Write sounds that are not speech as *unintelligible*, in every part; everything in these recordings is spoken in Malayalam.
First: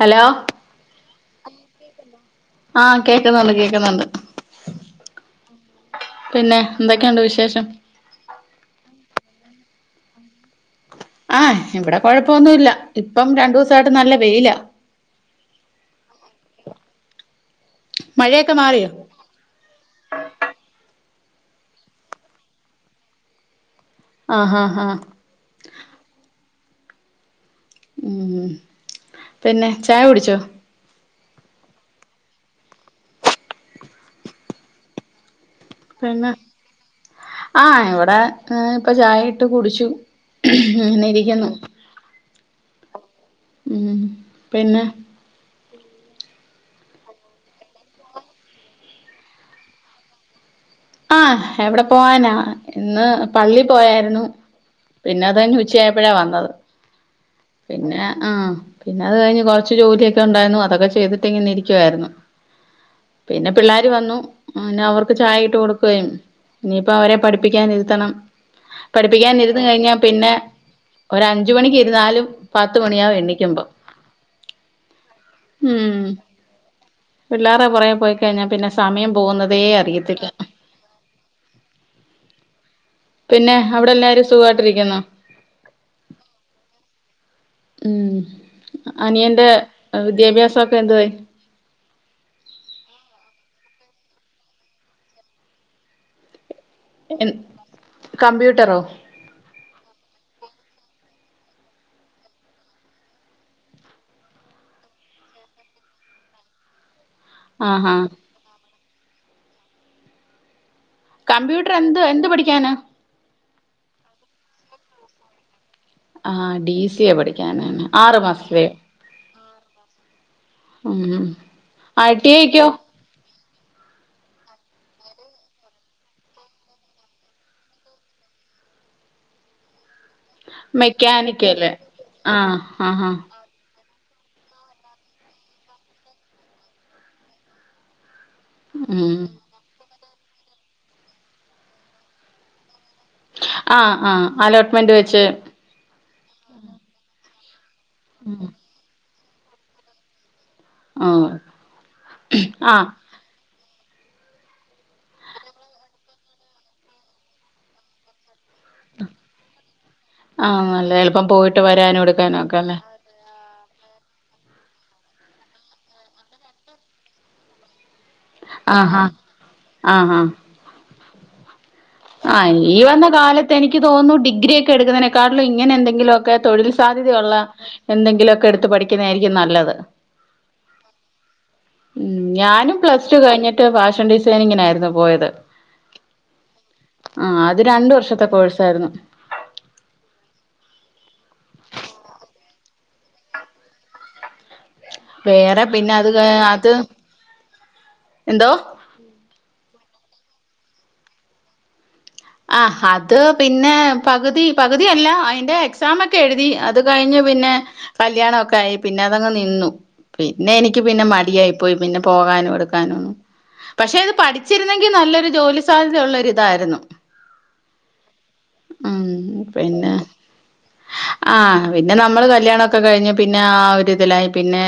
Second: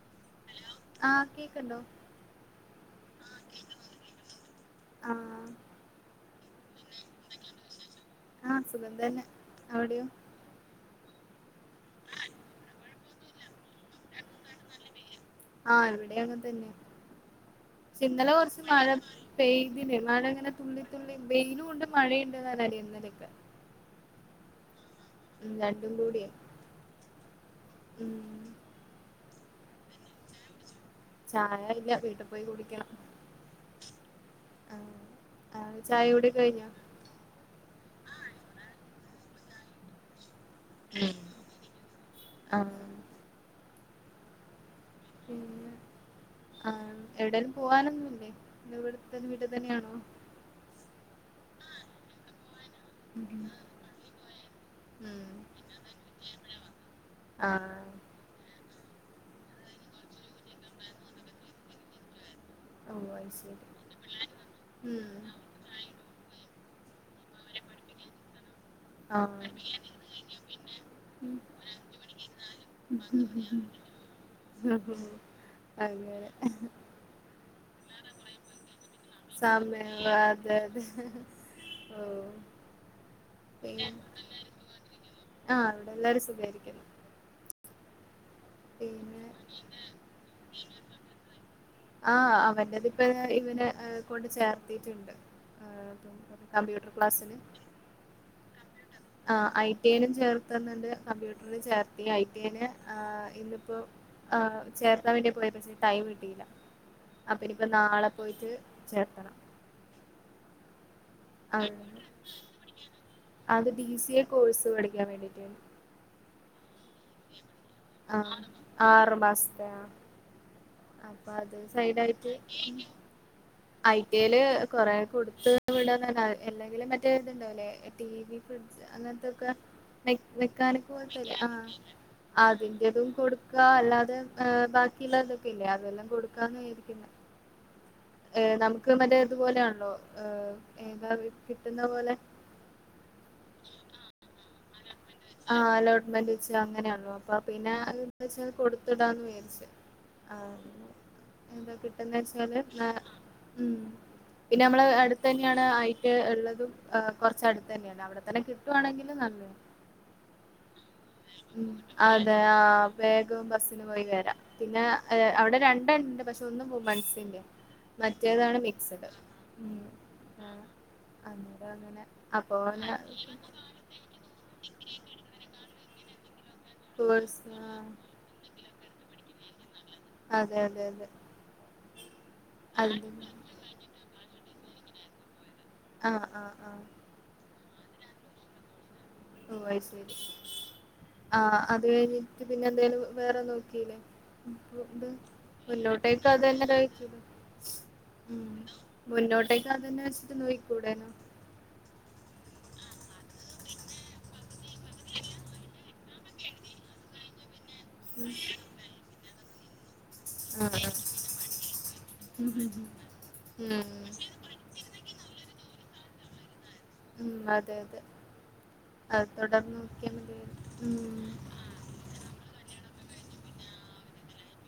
ഹലോ ആഹ് കേക്ക്ണ്ടോ ആഹ കേക്കുന്നുണ്ട് കേക്കുന്നുണ്ട് ആഹ് പിന്നെ എന്തൊക്കെയുണ്ട് വിശേഷം ആഹ് സുഖം തന്നെ അവിടെയോ ആഹ് ഇവിടെ കൊഴപ്പൊന്നുമല്ല ഇപ്പം രണ്ടു ദിവസായിട്ട് നല്ല വെയിലാ ആഹ എവിടെയാണ് തന്നെ ഇന്നലെ മഴയൊക്കെ കുറച്ച് മഴ മാറിയോ പെയ്ത് മഴ ഇങ്ങനെ തുള്ളിത്തുള്ളി വെയിയിലും കൊണ്ട് മഴയുണ്ട്ന്നാണ് അറിയുന്നലൊക്കെ ആഹ ആഹ ആഹ രണ്ടും കൂടിയ ഉം പിന്നെ ചായ കുടിച്ചോ ചായ ഇല്ല വീട്ടിൽ പോയി കുടിക്കണം ആ പിന്നെ ആഹ ഇവിടെ ഒക്കെ ചായ ഇട്ട് കുടിച്ചു അങ്ങനെ ഇരിക്കുന്നു ആ ഉം പിന്നെ പിന്നെ ആ എവിടെേിലും പോവാനൊന്നുമല്ലേ എ ഇവിടെടുത്തന്നന്ന് വീട്ട തന്നെയാണോ ആഹ എവിടെ പോവാനാ ഇന്ന് ഉം പള്ളി പോയായിരുന്നു പിന്നെ അതുകഴിഞ്ഞ ഉച്ചആയപ്പോഴാ വന്നത് ആഹ് പിന്നെ ആഹ പിന്നെ അ കഴഞ്ഞ് കുറച്ച്ു ജോലിയൊക്കെ ഉണ്ടായിരുന്നു അതൊക്കെ ചെയ്തിട്ട് ഇങ്ങനെ ഇരിക്കുവായിരുന്നു ഓഹ് അത് പിന്നെ ശരി പിള്ളോര് വന്നു പിന്നെ അവർക്ക് ഉം ചായ ഇട്ട് കൊടു *unintelligible* ഇനിയിപ്പ അവരെ പഠിപ്പിക്കാൻ ഇരുത്തണം പഠിപ്പിക്കനിരുന്നാ ആഹ് കഴിഞ്ഞാ പിന്നെ ഒരൂ അഞ്ച് മണിക്ക് ഇരുന്നാലും പത്ത് മണിയാവും എണ്ണിക്കുമ്പം ഉ അങ്ങനെ എ പറയാ പോയി കഴിഞ്ഞാ പിന്നെ സമയം പോകുന്നതേ അറിയത്തില്ല. *unintelligible* പിന്നെ അവിടെ എല്ലാരും സുഖായിട്ടിരിക്കുന്നോ ആഹ എല്ലാരും സുഖരിക്കുന്നു. ഉം അനിയന്റെ വിദ്യാഭ്യാസക്കെ എന്തോയി. ആ അവന്റെത് ഇപ്പ ഇവനെ കൊണ്ട് ചേർത്തിട്ടുണ്ട്. കമ്പ്യൂട്ടർ ക്ലാസ്സിന് *unintelligible* കമ്പ്യൂട്ടറോ ആ ഐ ടി ഐനും ചേർത്ത്ന്നണ്ട് കമ്പ്യൂട്ടറിൽ ചേർത്തി ഐ ടി ഐന് ഇന്നിപ്പോ ചേർത്താൻ വേണ്ടി പോയ പക്ഷേ ടൈം കിട്ടിയില്ല. അപ്പൊ ഇപ്പൊ ആഹാ നാളെ പോയിട്ട് ചേർത്തണം കമ്പ്യൂട്ടർ എന്ത് എന്ത് പഠിക്കാനാ അത് ഡി സി എ കോഴ്സ് പഠി എല്ലാം മേടിക്കാൻ ആ ഡി സി എ പഠിക്കാ ആ ആറ് മാസത്തെ ആ ഉം അപ്പൊ അത് സൈഡ് ഐ ടി ആയിട്ട് ഐക്കോ ഐ പി എൽ കൊറേ കൊടുത്തു വിടുന്നാതന്നാ ഇല്ലെങ്കില് മറ്റേ ഇതു ഇണ്ടാവിലെ ടി വി, ഫ്രിഡ്ജ് അങ്ങനത്തെ ഒക്കെ മെക്കാനിക്ക് പോലത്തെ ഇല്ലേ മെക്കാനിക്കല് ആ ആഹ് അതിന്റെതും ആഹ് ആഹ് കൊടുക്കാം അല്ലാതെ ബാക്കി ഇള്ളതൊക്കേ ഇല്ലേ അതെല്ലാം കൊടുക്കാന്ന് വിചാരിക്കുന്നു. എ നമ്മുക്ക് മറ്റേ ഉം ഇതുപോലെ ആണല്ലോ ഏതാ അത് കിട്ടുന്ന പോലെ ആ ആ അലോട്ട്മെൻ്റ് വെച്ച് ആ അലോട്ട്മെന്റ് വച്ച് അങ്ങനെ ആണല്ലോ? പ്പോ പിന്നെ അത് പക്ഷേ കൊടുത്തുടാന്ന് വി ആഹ് ന്താ കിട്ടുന്നേച്ചാല് ആഹ് ഉം പിന്നെ നമ്മള് അടുത്തന്നെ ആണ് ആയിട്ട് ഇള്ളതും കുറച്ച് അടുത്തന്നെയാണ് അവിടെ തന്നെ കിട്ടു വാണെങ്കില് നല്ലത്. ആ അതെ ആ വേഗം ബസ്സിന് പോയി വരാം. പിന്നെ അവിടെ രണ്ടെണ്ണം ഇണ്ട് ഒന്ന് വുമൺസിൻ്റെയാ. മറ്റേതാണ് ആഹ് ആഹ് മിക്സിഡ് ആഹ് ആഹ് ആ അന്നേരം അങ്ങനെ അപ്പോ ഈ വന്ന് കാലത്ത് എനിക്ക് തോന്നുന്നു ഡിഗ്രി ഒക്കേ എടുക്കുന്നതിനെക്കാളും ഇങ്ങനെ എന്തെങ്കിലും എന്തെങ്കിലും ഒക്കെ തൊഴിൽ സാധ്യതയുള്ള കോഴ്സ് എന്തെങ്കിലും ഒക്കെ എടുത്ത് പഠിക്കുന്നതായിരിക്കും നല്ലത് *unintelligible* അതെ അതെ ഞാനും പ്ലസ് ടു അതിന്റെ കഴിഞ്ഞിട്ട് ഫാഷൻ ഡിസൈനിംങ്ങിനാരുന്നു പോയത് ആ ആ ആ അത് രണ്ട് വർഷത്തെ കോഴ്സ് ആരുന്നു ഒ അതു ശരി ആ അതു കഴിഞ്ഞിട്ട് പിന്നെ എന്തേലും വേറെ നോക്കില്ലേ മുന്നോട്ടേക്ക് അത് എങ്ങനായി *inaudible* എന്തോ എന്തോ മുന്നോട്ടേ അദെന്നെ വെച്ചിട്ട് നോക്കിക്കൂടായിനോ ആ അത് പിന്നെ പകുതി അല്ല അതിന്റെ എക്സ്സാം ഒക്കെ എഴുതി അത് കഴിഞ്ഞ് പിന്നെ ഉം കല്ല്യാണം ഒക്കെ ആയി പിന്നെ അതങ്ങ് നിന്നു പിന്നെ എനിക്ക് ആഹ് ആഹ് പിന്നെ മടിയായി പോയി പിന്നെ പോകാനും എടുക്കാനും ഉം പക്ഷെ ഇത് പഠിച്ചിരുന്നെങ്കിൽ നല്ലൊരു ജോലി സാധ്യതയുള്ളള്ള ഒരിതായിരുന്നു ഉം അതെ ഉം അതെ അ *inaudible* പിന്നെ നോക്കിയണ ഉ ഒക്കെ കഴിഞ്ഞഞ് പിന്നെ ആ ഒരു ഇതിലായി പിന്നെ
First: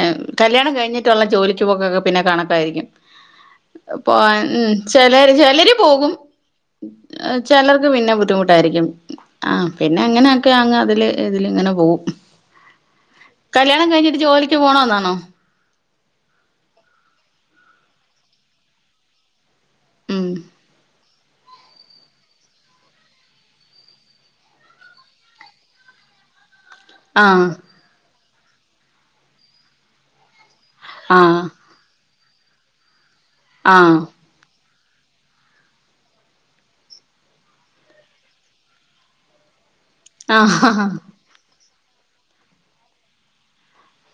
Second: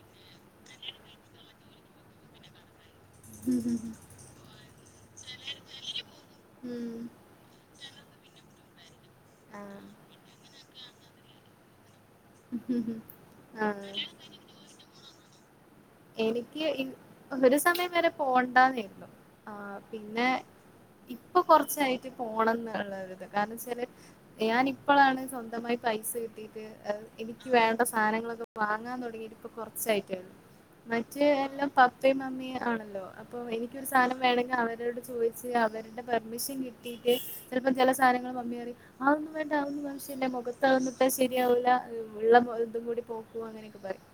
കല്യാണം കഴിഞ്ഞിട്ടുള്ള ജോലിക്ക് പോക്കൊക്കെ പിന്നെ കണക്കായിരിക്കും ഉം ഇപ്പം ഉം ചില ചിലര് പോകും ഉം ചിലർക്ക് പിന്നെ ബുദ്ധിമുട്ടായിരിക്കും ആഹ ആഹ് പിന്നെ അങ്ങനെയൊക്കെ അ തില ഇങ്ങനെ പോകും കല്യാണം ആഹ് കഴിഞ്ഞിട്ട് ജോലിക്ക് പോണന്നാണോ എനിക്ക് ഒരു സമയം വരെ പോണ്ടനയിനു ആഹ ഉം പിന്നെ ഇപ്പൊ കൊറച്ചായിട്ട് പോണം എന്നുള്ളത് കാരണം വച്ചാല് ഞാൻ ഇപ്പോഴാണ് സ്വന്തമായി പൈസ കിട്ടി എനിക്ക് ആഹ് വേണ്ട സാധനങ്ങളൊക്കെ വാങ്ങാൻ തുടങ്ങിട്ട ഇപ്പൊ കൊറച്ചായിട്ടായിരുന്നു മറ്റേ ആഹ് എല്ലാം പപ്പയും മമ്മയും ആണല്ലോ അപ്പ എനിക്കൊരു ആഹ് സാധം വേണെിൽ അവ ചോച്ച് അവരുടെ പെർമിഷൻ കിട്ടിട്ട് ചപ്പം ചില സാധനങ്ങളും അമ്മിറി ആ ഒന്നും വേണ്ട ആ പക്ഷെ ആഹ് മുഖത്താവന്നിട്ട ശരിയാവല വള്ളം എന്തും കൂടി പോക്കുവോ അങ്ങനെയൊക്കെ പറയും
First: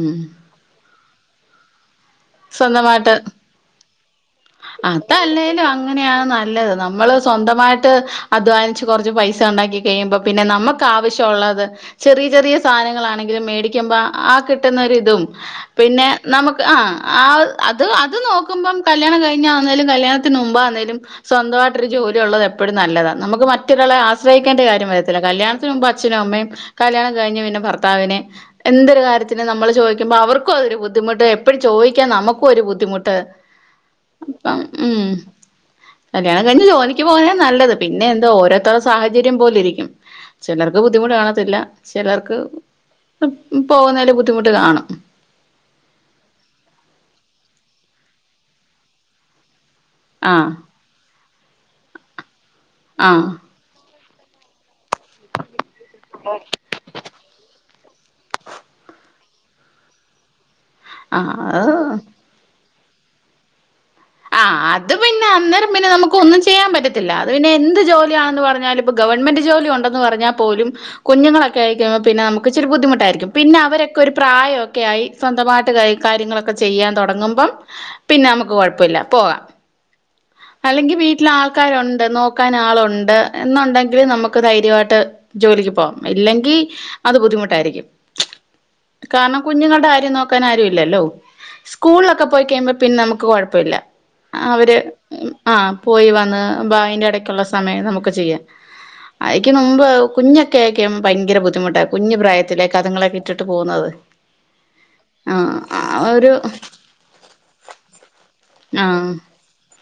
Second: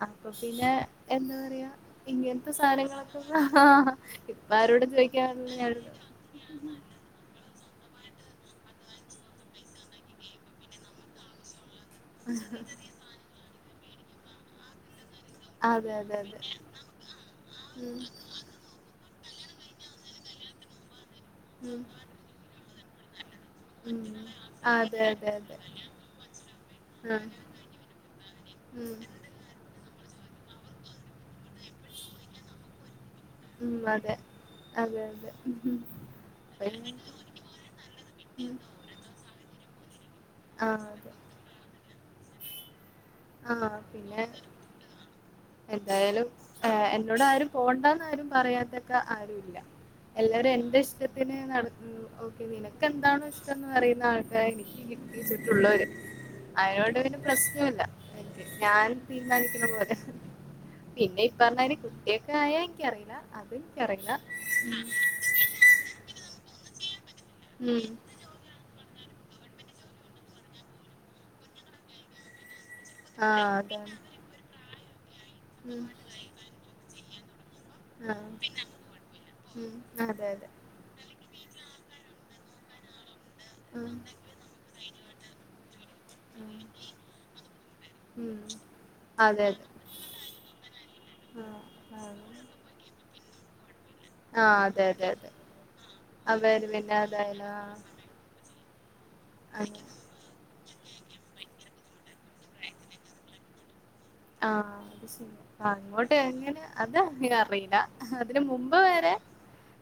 ഉം അപ്പൊ പിന്നെ എന്നന്താ പറയാ ഇങ്ങനത്തെ സ്വന്തമായിട്ട് സാധനങ്ങളൊക്കെ ഇപ്പ ആരോടും ചോദിക്കാറില്ല അതല്ലേലും ഞാൻ അങ്ങനെയാണ് നല്ലത് നമ്മള് സ്വന്തമായിട്ട് അധ്വാനിച്ച് കുറച്ച് പൈസ ഉണ്ടാക്കി കഴിയുമ്പ പിന്നെ നമുക്ക് ആവശ്യം ഉള്ളത് ചെറിയ ചെറിയ സാധനങ്ങളാണെങ്കിലും മേടിക്ക മെഡിക്കുമ്പോ ആ കിട്ടുന്നൊരി ഇതും അതെ പിന്നെ അതെ അതെ നമുക്ക് ആ ആ അത് ഉം അത് നോക്കുമ്പം കല്യാണ ക പിന്നെ ആന്നായാലും കല്യാണത്തിന് മുമ്പ് ആന്നോലും ഉം സ്വന്തമായിട്ടൊരു ജോലി ഉള്ളത് എപ്പോഴും നല്ലതാ നമുക്ക് മറ്റൊരാളെ ഉം ആശ്രയിക്കേണ്ട കാര്യം അതെ വരത്തില്ല അതെ അതെ കല്യാണത്തിന് മുമ്പ് അച്ഛനും അമ്മയും കല്യാണം ആഹ് കഴിഞ്ഞ് പിന്നെ ഭർത്താനെ ഉം എന്തൊരു കാര്യത്തിന് നമ്മൾ ചോദിക്കുമ്പോ അവർക്ക് ഒരു ബുദ്ധിമുട്ട് എപ്പഴും ചോയി ക്കാൻ. നമുക്കും ഒരു ബുദ്ധിമുട്ട് അപ്പം ഉം അതെ ഉ അതെ അതെ ഉം കല്യാണം കഴിഞ് ജോലിക്ക് പോകാന നല്ലത് പിന്നെ എന്തോ ഉം ഓരോത്തരു സാഹചര്യം പോലെ ഇരിക്കും ചിലർക്ക് ആഹ് അതെ ബുദ്ധിമുട്ട് കാണത്തില്ല ചിലർക്ക് ആ പോകുന്നതില് പിന്നെ ബുദ്ധിമുട്ട് കാണും എന്തായാലും എന്നോട് ആരും പോണ്ടന്ന് ആരും പറയാത്തക്കെ ആരുല്ല എല്ലരും ആഹ് എന്റെ ഇഷ്ടത്തിന് നടുന്നു ഓക്കെ നിനക്ക്‌ എന്താണോ ആഹ് ഇഷ്ടം എന്ന് പറയുന്ന ആ അത എനിക്ക് കിട്ടിട്ടുള്ളവര് അയിനോട് ഇന്ക്ക്‌ പ്രശ്നമില്ല ഞാൻ തീരുമാനിക്കണ പോലെ പിന്നെ ആഹ് അത് ഇപ്പറഞ്ഞമാതിരി കുട്ടിയൊക്കെ ആയാ അറിയില്ല അതി ആ് അത് പിന്നെ അന്നേരം പിന്നെ നമുക്ക് ഒന്നും ചെയ്യാൻ പറ്റ അത് പിന്നെ ഉം. എന്ത് ഉം ജോലിയാണെന്ന് പറഞ്ഞാലും ഗവൺമെന്റ് ജോലി ഉണ്ടെന്ന് പറഞ്ഞാൽ പോലും കുഞ്ഞുങ്ങളൊക്കെ ആയികഴിയുമ്പോ പിന്നെ നമു ഇച്ചിരി ബുദ്ധിമുട്ടായിരിക്കും ആഹ് പിന്നെ അതാണ് അവരൊക്ക ഒരു പ്രായംക്കെ ഒക്കൊയി സ്വന്തമായിട്ട് ഉം കൈ കാര്യങ്ങളൊക്കെ ചെയ്യാൻ തുടങ്ങും ബം പിന്നെ ആഹ് നമുക്ക് കൊഴ്പ്പല്ല പോവാ ഉം അതെ അതെ അല്ലെങ്കി വീട്ടില് ആൾക്കാരുണ്ട് നോക്കാൻ ആളുണ്ട് ഉം എന്നുണ്ടെങ്കില് നമുക്ക് ധൈര്യമായിട്ട് ജോലിക്ക് പോകം ഇല്ലെങ്കി ഉം അത് ബുദ്ധിമുട്ടായിരിക്കും ഉം കാരണം അതെ അതെ കുഞ്ഞുങ്ങളുടെ കാര്യം നോക്കാൻ ആരും ഇല്ലല്ലോ ആഹ് സ്കൂളിലൊക്കെ ആഹ് പോയി കഴിയുമ്പോ പിന്നെ നമുക്ക് കൊഴ് പ്പല്ല ആഹ് അവര് അതെ അതെ അതെ ആ പോയി വന്ന് അവര് പിന്നെ അയിന്റെ ഇടയ്ക്കുള്ള അതായാലോ സമയം നമുക്ക് ചെയ്യാം അയിക്ക് അങ്ങനെ മുമ്പ് കുഞ്ഞ് *unintelligible* ഭയങ്കര ബുദ്ധിമുട്ടാണ് കുഞ്ഞു പ്രായത്തിലേ അത്ങ്ങളൊക്കെ വിട്ടിട്ട് പോകുന്നത് ആ ആ അങ്ങോട്ട് എങ്ങനെ അത് അറില്ല അതിന് മുമ്പ് ആ വരെ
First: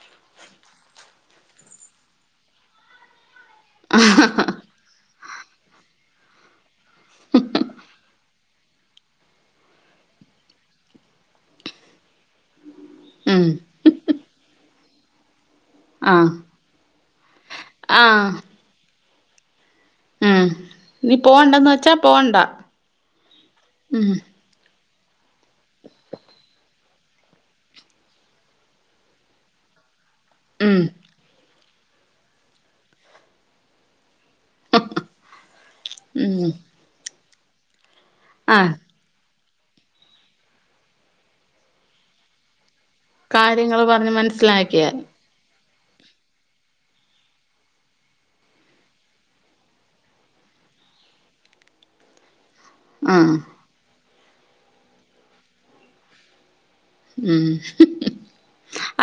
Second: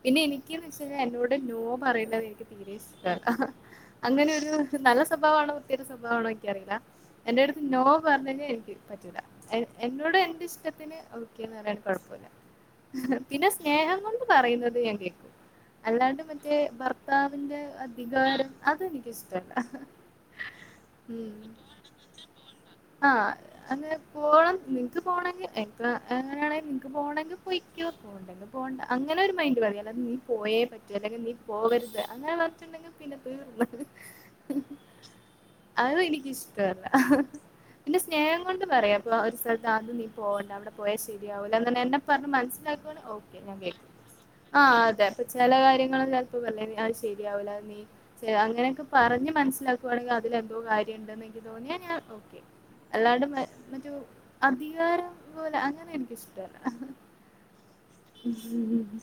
പിന്നെ എനിക്കീന്ന് വെച്ചാ *unintelligible* എന്നോട് നോ പറയ്ണത് എനിക്ക് തീരേ ഇഷ്ട അങ്ങനെ ഒരു നല്ല സ്വ സ്വഭാവമാണോ വൃത്തികെട്ട സ്വഭാവമാണോ എനിക്കറിയില്ല എന്റെ അടുത്ത് നോ പറഞ്ഞ് കഴിഞ്ഞാൽ എനി ക്ക് പറ്റൂല എ എന്നോട് എന്റെ ഇഷ്ടത്തിന് ഓക്കേന്ന് പറയുവാണേ കുഴപ്പമില്ല ഉം പിന്നെ സ്നേഹം കൊണ്ട് പറയുന്നത് കേക്കും ആ അല്ലാണ്ട് മറ്റേ ഭർ ത്താവി ന്റെ അധികാരം അതെനി ക്കിഷ്ടമല്ല ആ നീ പോവണ്ടന്ന് വച്ചാ പോവണ്ട ഉം ഇപ്പം നിങ്ങക്ക് പോണെങ്കിൽ എന്താ അങ്ങനാണേൽ നിങ്ങൾക്ക് പോണെങ്കിൽ പൊയ്ക്കോ പോകണ്ടെങ്കിൽ പോകണ്ട അങ്ങനെ ഒരു മൈൻഡ് പറയുവേലേ അത് നീ പോയേ ഉം പറ്റൂ അല്ലെങ്കിൽ നീ പോകരുത് അങ്ങനെ പറഞ്ഞിട്ടുണ്ടെങ്കിൽ പിന്നെ തീർന്നു അതൊന്നും ഉം എനിക്കിഷ്ടമല്ല പിന്നേ സ്നേഹം കൊണ്ട് ആഹ് പറയാം ഒരു സ്ഥലത്ത് ആദ്യം നീ പോകണ്ട അവിടെ പോയാൽ ശരിയാവൂല അങ്ങനെ എന്നെ പറഞ്ഞ് മനസ്സിലാക്കി കാര്യങ്ങള് പറഞ്ഞ് ആ മനസ്സിലാക്കിയ അതെ അപ്പം ചെല കാര്യം നിങ്ങളെല്ലാര്ത്തു പറ്ഞ്ഞില്ലെ അഹ് ശരിയാവൂല നീ ചെ അങ്ങനെയൊക്കെ പറഞ്ഞ് മനസ്സിലാക്കുവാണെങ്കി അതിലെന്തോ കാര്യണ്ടെന്ന് എനിക്ക് തോന്നിയാ ഞാൻ ഓക്കെ അല്ലാണ്ട് ആഹ് അധികാരം പോലെ അങ്ങനെ എനിക്കിഷ്ടാ ഉം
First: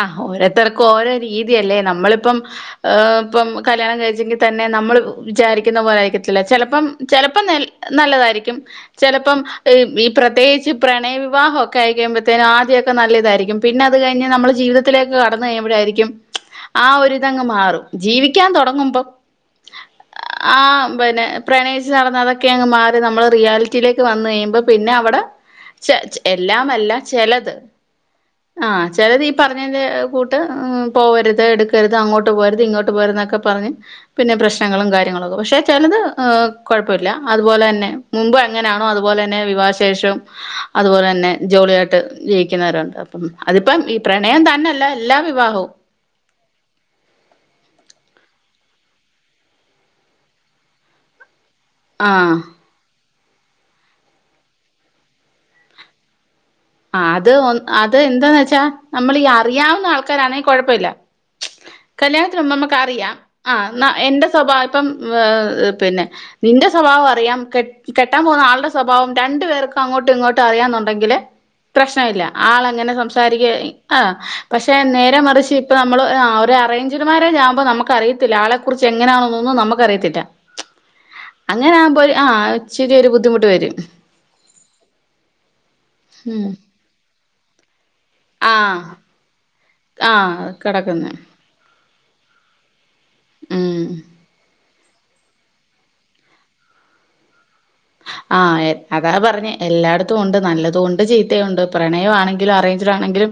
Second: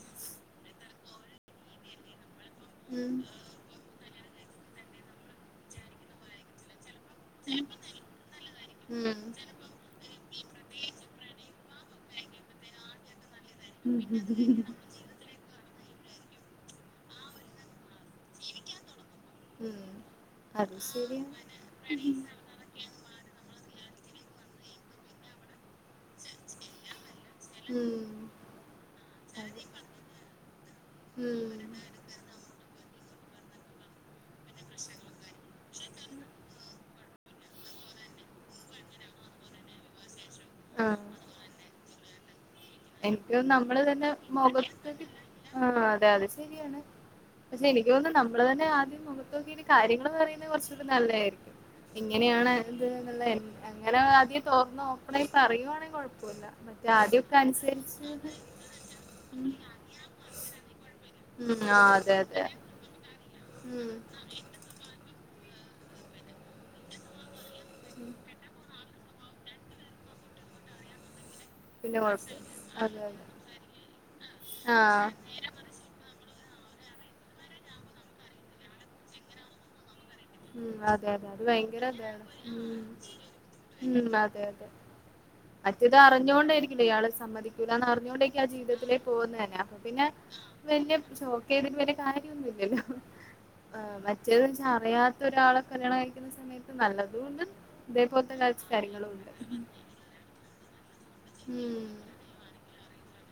ആ ഓരോത്തർക്കും ഓരോ രീതിയല്ലേ നമ്മളിപ്പം ഹ് ഇപ്പം കല്യാണം കഴിച്ചെങ്കിൽ തന്നെ നമ്മൾ വിചാരിക്കുന്ന പോലായിരിക്കത്തില്ല ചിലപ്പം ചിലപ്പോ ന നല്ലതായിരിക്കും ഉം ചിലപ്പം ഈ പ്രത്യേകിച്ച് പ്രണയ വിവാഹം കഴിക്കുമ്പത്തേനും ആദ്യ നല്ലതായിരിക്കും പിന്നെ അത്കഴിഞ്ഞ് നമ്മൾ ജീവിതത്തിലേക്ക് കടന്ന് കഴിയുമ്പോഴായിരിക്കും ആ ഒരുരിതങ്ങ് മാറും ജീവിക്കാൻ തുടങ്ങുമ്പോ ഉം ആ അത് പിന്നെ ശരിയാണ് പ്രണയിച്ച് നടന്നതൊക്കെയങ്ങ് മാറി നമ്മള് റിയാലിറ്റി റ്റിയിലേക്ക് വന്ന് കഴിയുമ്പോ പിന്നെ അവിടെ എല്ലാം എല്ലാം ചെലത് ഉം ആ ചെലത് ഈ പറഞ്ഞേന്റെ കൂട്ട് പോവരുത് ഉം എടുക്കരുത് അങ്ങോട്ട് പോവരുത് ഇങ്ങോട്ട് പോവരുത് നൊ ക്ക പറഞ്ഞ് പിന്നെ പ്രശ്നങ്ങളും കാര്യങ്ങളൊക്കെ പക്ഷേ ചെലത് ഏഹ് കൊഴപ്പോല്ല അതുപോലെതന്നെ മുമ്പും എങ്ങനാണോ അതുപോലെതന്നെ വിവാഹ ശേഷോം അതുപോലെതന്നെ ജോളിയായി *unintelligible* എനിക്കോന്ന് നമ്മള് തന്നെ തന്നെയല്ല മൊഗത്തോക്കി എല്ലാ ആ വിവാഹവും അതെ അത് ശെരിയാണ് പക്ഷെ എനിക്ക് തോന്നുന്നു നമ്മള് തന്നെ ആദ്യം മൊഗത്തോക്കിട്ട് കാര്യങ്ങൾ പറയുന്നത് കൊറച്ചൂടി നല്ലെയാരിക്കും ആഹ് എങ്ങനെയാണ് ഇത് ന്ന്ള്ളെൻ അങ്ങന ആദ്യം തോർന്ന് നോക്കണേൽ പറയുവാണെ കുഴപ്പോല്ല മറ്റെ ആദ്യോ ദ് ഒന്ന് അത് എന്താന്ന് വെച്ചാ നമ്മളീ അറിയാവുന്ന ആൾക്കാരാന്നെ കൊഴപ്പവില്ല ഉം ആഹ് അതെ കല്യാണത്തിന് അതെ മുമ്പ് മ്മക്ക് അറിയാം ആ ന്നാ ഉം എന്റ സ്വഭാവ ഇപ്പം പിന്നെ നിന്റെ സ്വഭാവം അറിയാം കെട് കെട്ടാൻ പോവുന്ന ആള്ടെ സ്വഭാവം രണ്ട് പേർക്കും അങ്ങോട്ടും ഇങ്ങോട്ടും അറിയാന്നൊണ്ടങ്കില് പിന്നെ പ്രശ്നവില്ല കുഴപ്പമില്ല ആളങ്ങനെ അതെ അതെ സംസാരിക്കെ ആ പക്ഷേ ആഹ് നേരെ മറിച്ച് ഇപ്പ മ്മള് ആ രേ അറേഞ്ചിഡ് മാരേജ് ആവ്മ്പോ നമ്മക്ക് അറിയത്തില്ല ആളെ കുറിച്ച് എങ്ങനാണന്നൊന്നും നമ്മക്ക് അറിയത്തില്ല ഉം അതെ അതെ അത് ഭയങ്കര താണ് ആ ഉം ഇച്ചിരി ഒരു ബുദ്ധിമുട്ട് വരും ഉം അതെ അതെ മറ്റത് അറി ഉം ഞ്ഞോണ്ടേരിക്കില്ലേ ഇയാള് സമ്മതി ക്കൂലാന്നാണ് ഞ്ഞോണ്ടേക്കും ആ ജീവിതത്തിലേ പോവ്ന്നേന്നെ അപ്പ പിന്നെ ആ വെല്യ കിടക്കുന്ന് ഷോക്കേ *unintelligible* കാര്യോന്നുല്ലല്ലോ ആ ഉം മറ്റേതും ചാർ ത്തൊരാള കല്യാണം കഴിക്കുന്ന സമയത്ത് നല്ലതും ഉണ്ട് ഇതേപോലത്തെ ആഹ് കുറച്ച് എ കാര്യങ്ങളും അതാ ഉണ്ട് പറഞ്ഞെ എല്ലാടത്തു ഒണ്ട് നല്ലതു ഒണ്ട് ചീ ത്തെ ഒണ്ട് ഉം പ്രണയവാണെങ്കിലും അറേഞ്ച്ഡ് ആണ *unintelligible*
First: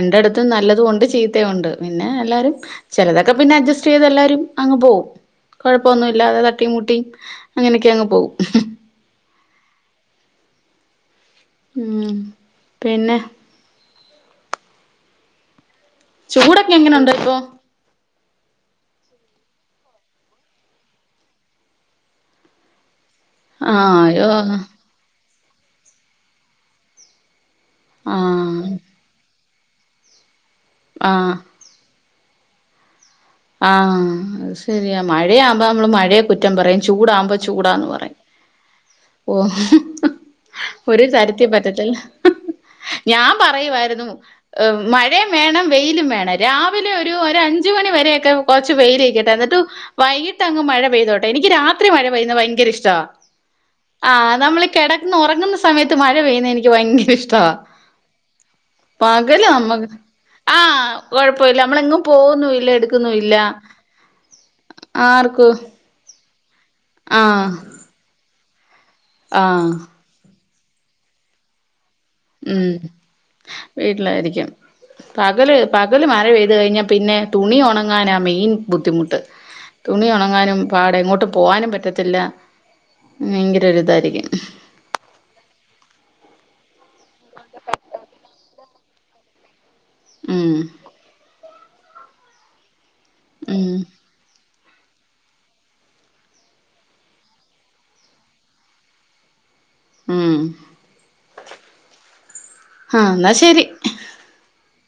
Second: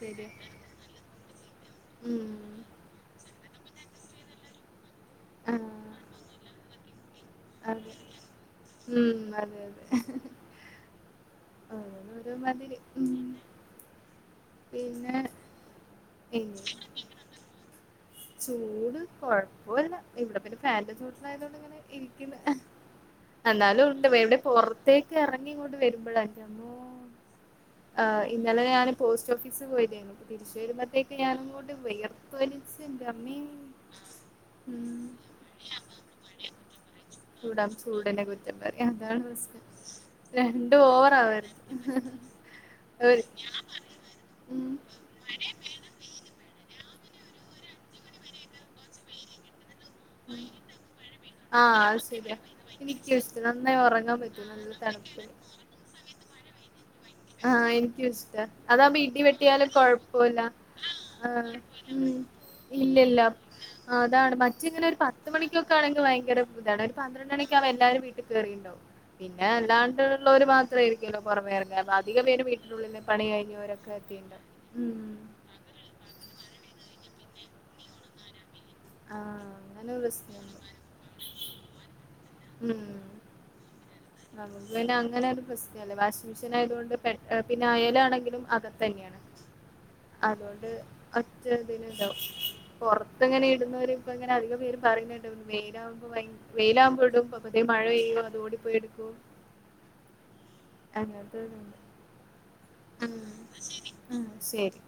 ശരിയാ നല്ലതു ഒണ്ട് ചീത്തേ ഒണ്ട് പിന്നെ ഉം എല്ലാരും ചെലത ഒക്കെ പിന്നെ അഡ്ജസ്റ്റൈയ്ത് എല്ലാരും അങ് പോവും ആഹ് കൊഴപ്പൊന്നുല്ലാതെ തട്ടിമുട്ടിം അങ്ങനൊക്കെ അതെ അങ്ങ് പോവും. ഉം അതെ അതെ. ഓരോന്ന് ഉം ഓരോ മാതിരി ഉം പിന്നെ പിന്നെ ചൂടക്കെ ഇനി എങ്ങനെണ്ട് ഇപ്പൊ ചൂട് കൊഴപ്പോല്ല ഇവിടെ പിന്നെ ഫാന്റെ ചോട്ടിലായതോണ്ട് ഇങ്ങനെ ഇരിക്ക്ന്നു. എന്നാലും ആഹ് ഉണ്ട് അയ്യോ എവിടെ പൊറത്തേക്ക് എറങ്ങിങ്ങോട്ട് വരുമ്പഴാ. ന്റമ്മോ ആഹ് ഇന്നലെ ഞാന് പോസ്റ്റ് ഓഫീ സ പോയ *unintelligible* തിരിച്ച് വരുമ്പത്തേക്ക് ആഹ് ഞാനങ്ങോട്ട് വിയർ *unintelligible* ആഹ് അത് ശരിയാ, ഉം മഴയാവുമ്പോ നമ്മള് മഴയെ കുറ്റം പറയും, ചൂട വുമ്പോ ചൂടാ ചൂടാന്ന് പറയും. ചൂടിനെ കുറ്റം പറയാ അതാണ് ഓ പ്രശ്നം. രണ്ടും ഒരുതരത്തി ഓവറാവരുത്. പറ്റത്തില്ല. ഒരു ഞാൻ പറയുവാരുന്നു. ഉം മഴയും വേണം വെയിലും വേണം എ രാവിലെ ഒരു ഒരഞ്ച് മണിവരെ കുറച്ചു വെയിലിക്കട്ടെ എന്നിട്ടു വൈകീട്ടങ്ങ് മഴ പെയ്തോട്ടെ. എനിക്ക് ആഹ് രാത്രി അത് മഴ ശരിയാ. പെയ്യുന്നത് ഭയങ്കര ഇഷ്ടാ. എനിക്കും ഇഷ്ട നന്നായി ഒറങ്ങാൻ ആഹ് പറ്റും നമ്മള് നല്ല കെടന്ന് തണുപ്പില്. ഉറങ്ങുന്ന സമയത്ത് മഴ പെയ്യുന്ന എനി ക്ക് ഭയങ്ക ആഹ്, എനിക്കും ഇഷ്ടാ, അതാവുമ്പോ ഇടി പകല് വെട്ടിയാലും നമ്മക്ക് കൊഴപ്പവില്ല ആ ആഹ് കൊഴപ്പമില്ല ഉം നമ്മളെങ്ങും ഉം പോകുന്നുമില്ല ഇല്ലല്ലോ. എടുക്കുന്നുമില്ല അതാണ് മറ്റിങ്ങനെ ഒരു പത്ത് ആർക്കും മണിക്കൊക്കെ ആണെങ്കിൽ ഭയങ്കര ബുധനൊരു ആ പന്ത്രണ്ടണിക്കാവും എല്ലാരും വീട്ട് കേറിണ്ടാവും. ആ പിന്നെ അല്ലാണ്ട്ള്ളോര് മാ *unintelligible* ഉം വീട്ടിലായിരിക്കും, എത്തിണ്ടാവും ഉം പകല് പകല് മഴ പെയ്ത് കഴിഞ്ഞാ പിന്നെ തുണി ഉണങ്ങാനാ മെയിൻ ബുദ്ധിമുട്ട് ആഹ് അങ്ങനെ തുണി പ്രശ്നണ്ട് ഉണങ്ങാനും പാടെ എങ്ങോട്ടും പോകാനും പറ്റത്തില്ല. ഉം ഭയങ്കര ഒരിതായിരിക്കും നമുക്ക് പിന്നെ അങ്ങനെ ഒരു പ്രശ്നല്ല. വാഷിംഗ്‌ മനുഷ്യനായതു കൊണ്ട് പെ എഹ്, പിന്നെ ഏലാണെങ്കിലും അതെ - തന്നെയാണ് ഉം അതുകൊണ്ട് ഒക്കെ എന്തേലും ഉണ്ടാവും പുറത്ത്ങ്ങനെ ഉം ഇടുന്നവരും ഇ ഇങ്ങനെ അധിക പേ പറനെകെട്ട് വെയിലാവുമ്പോ വെയിലാവകുമ്പോ ഇട്ടും അപ്പ പതേ മഴ പെയ്യോ അതാണ്ട് പേ ടിക്കും *unintelligible* ഉം എന്നിട്ട് ഉ ആഹ് എന്നാ ശരി ആ ശരി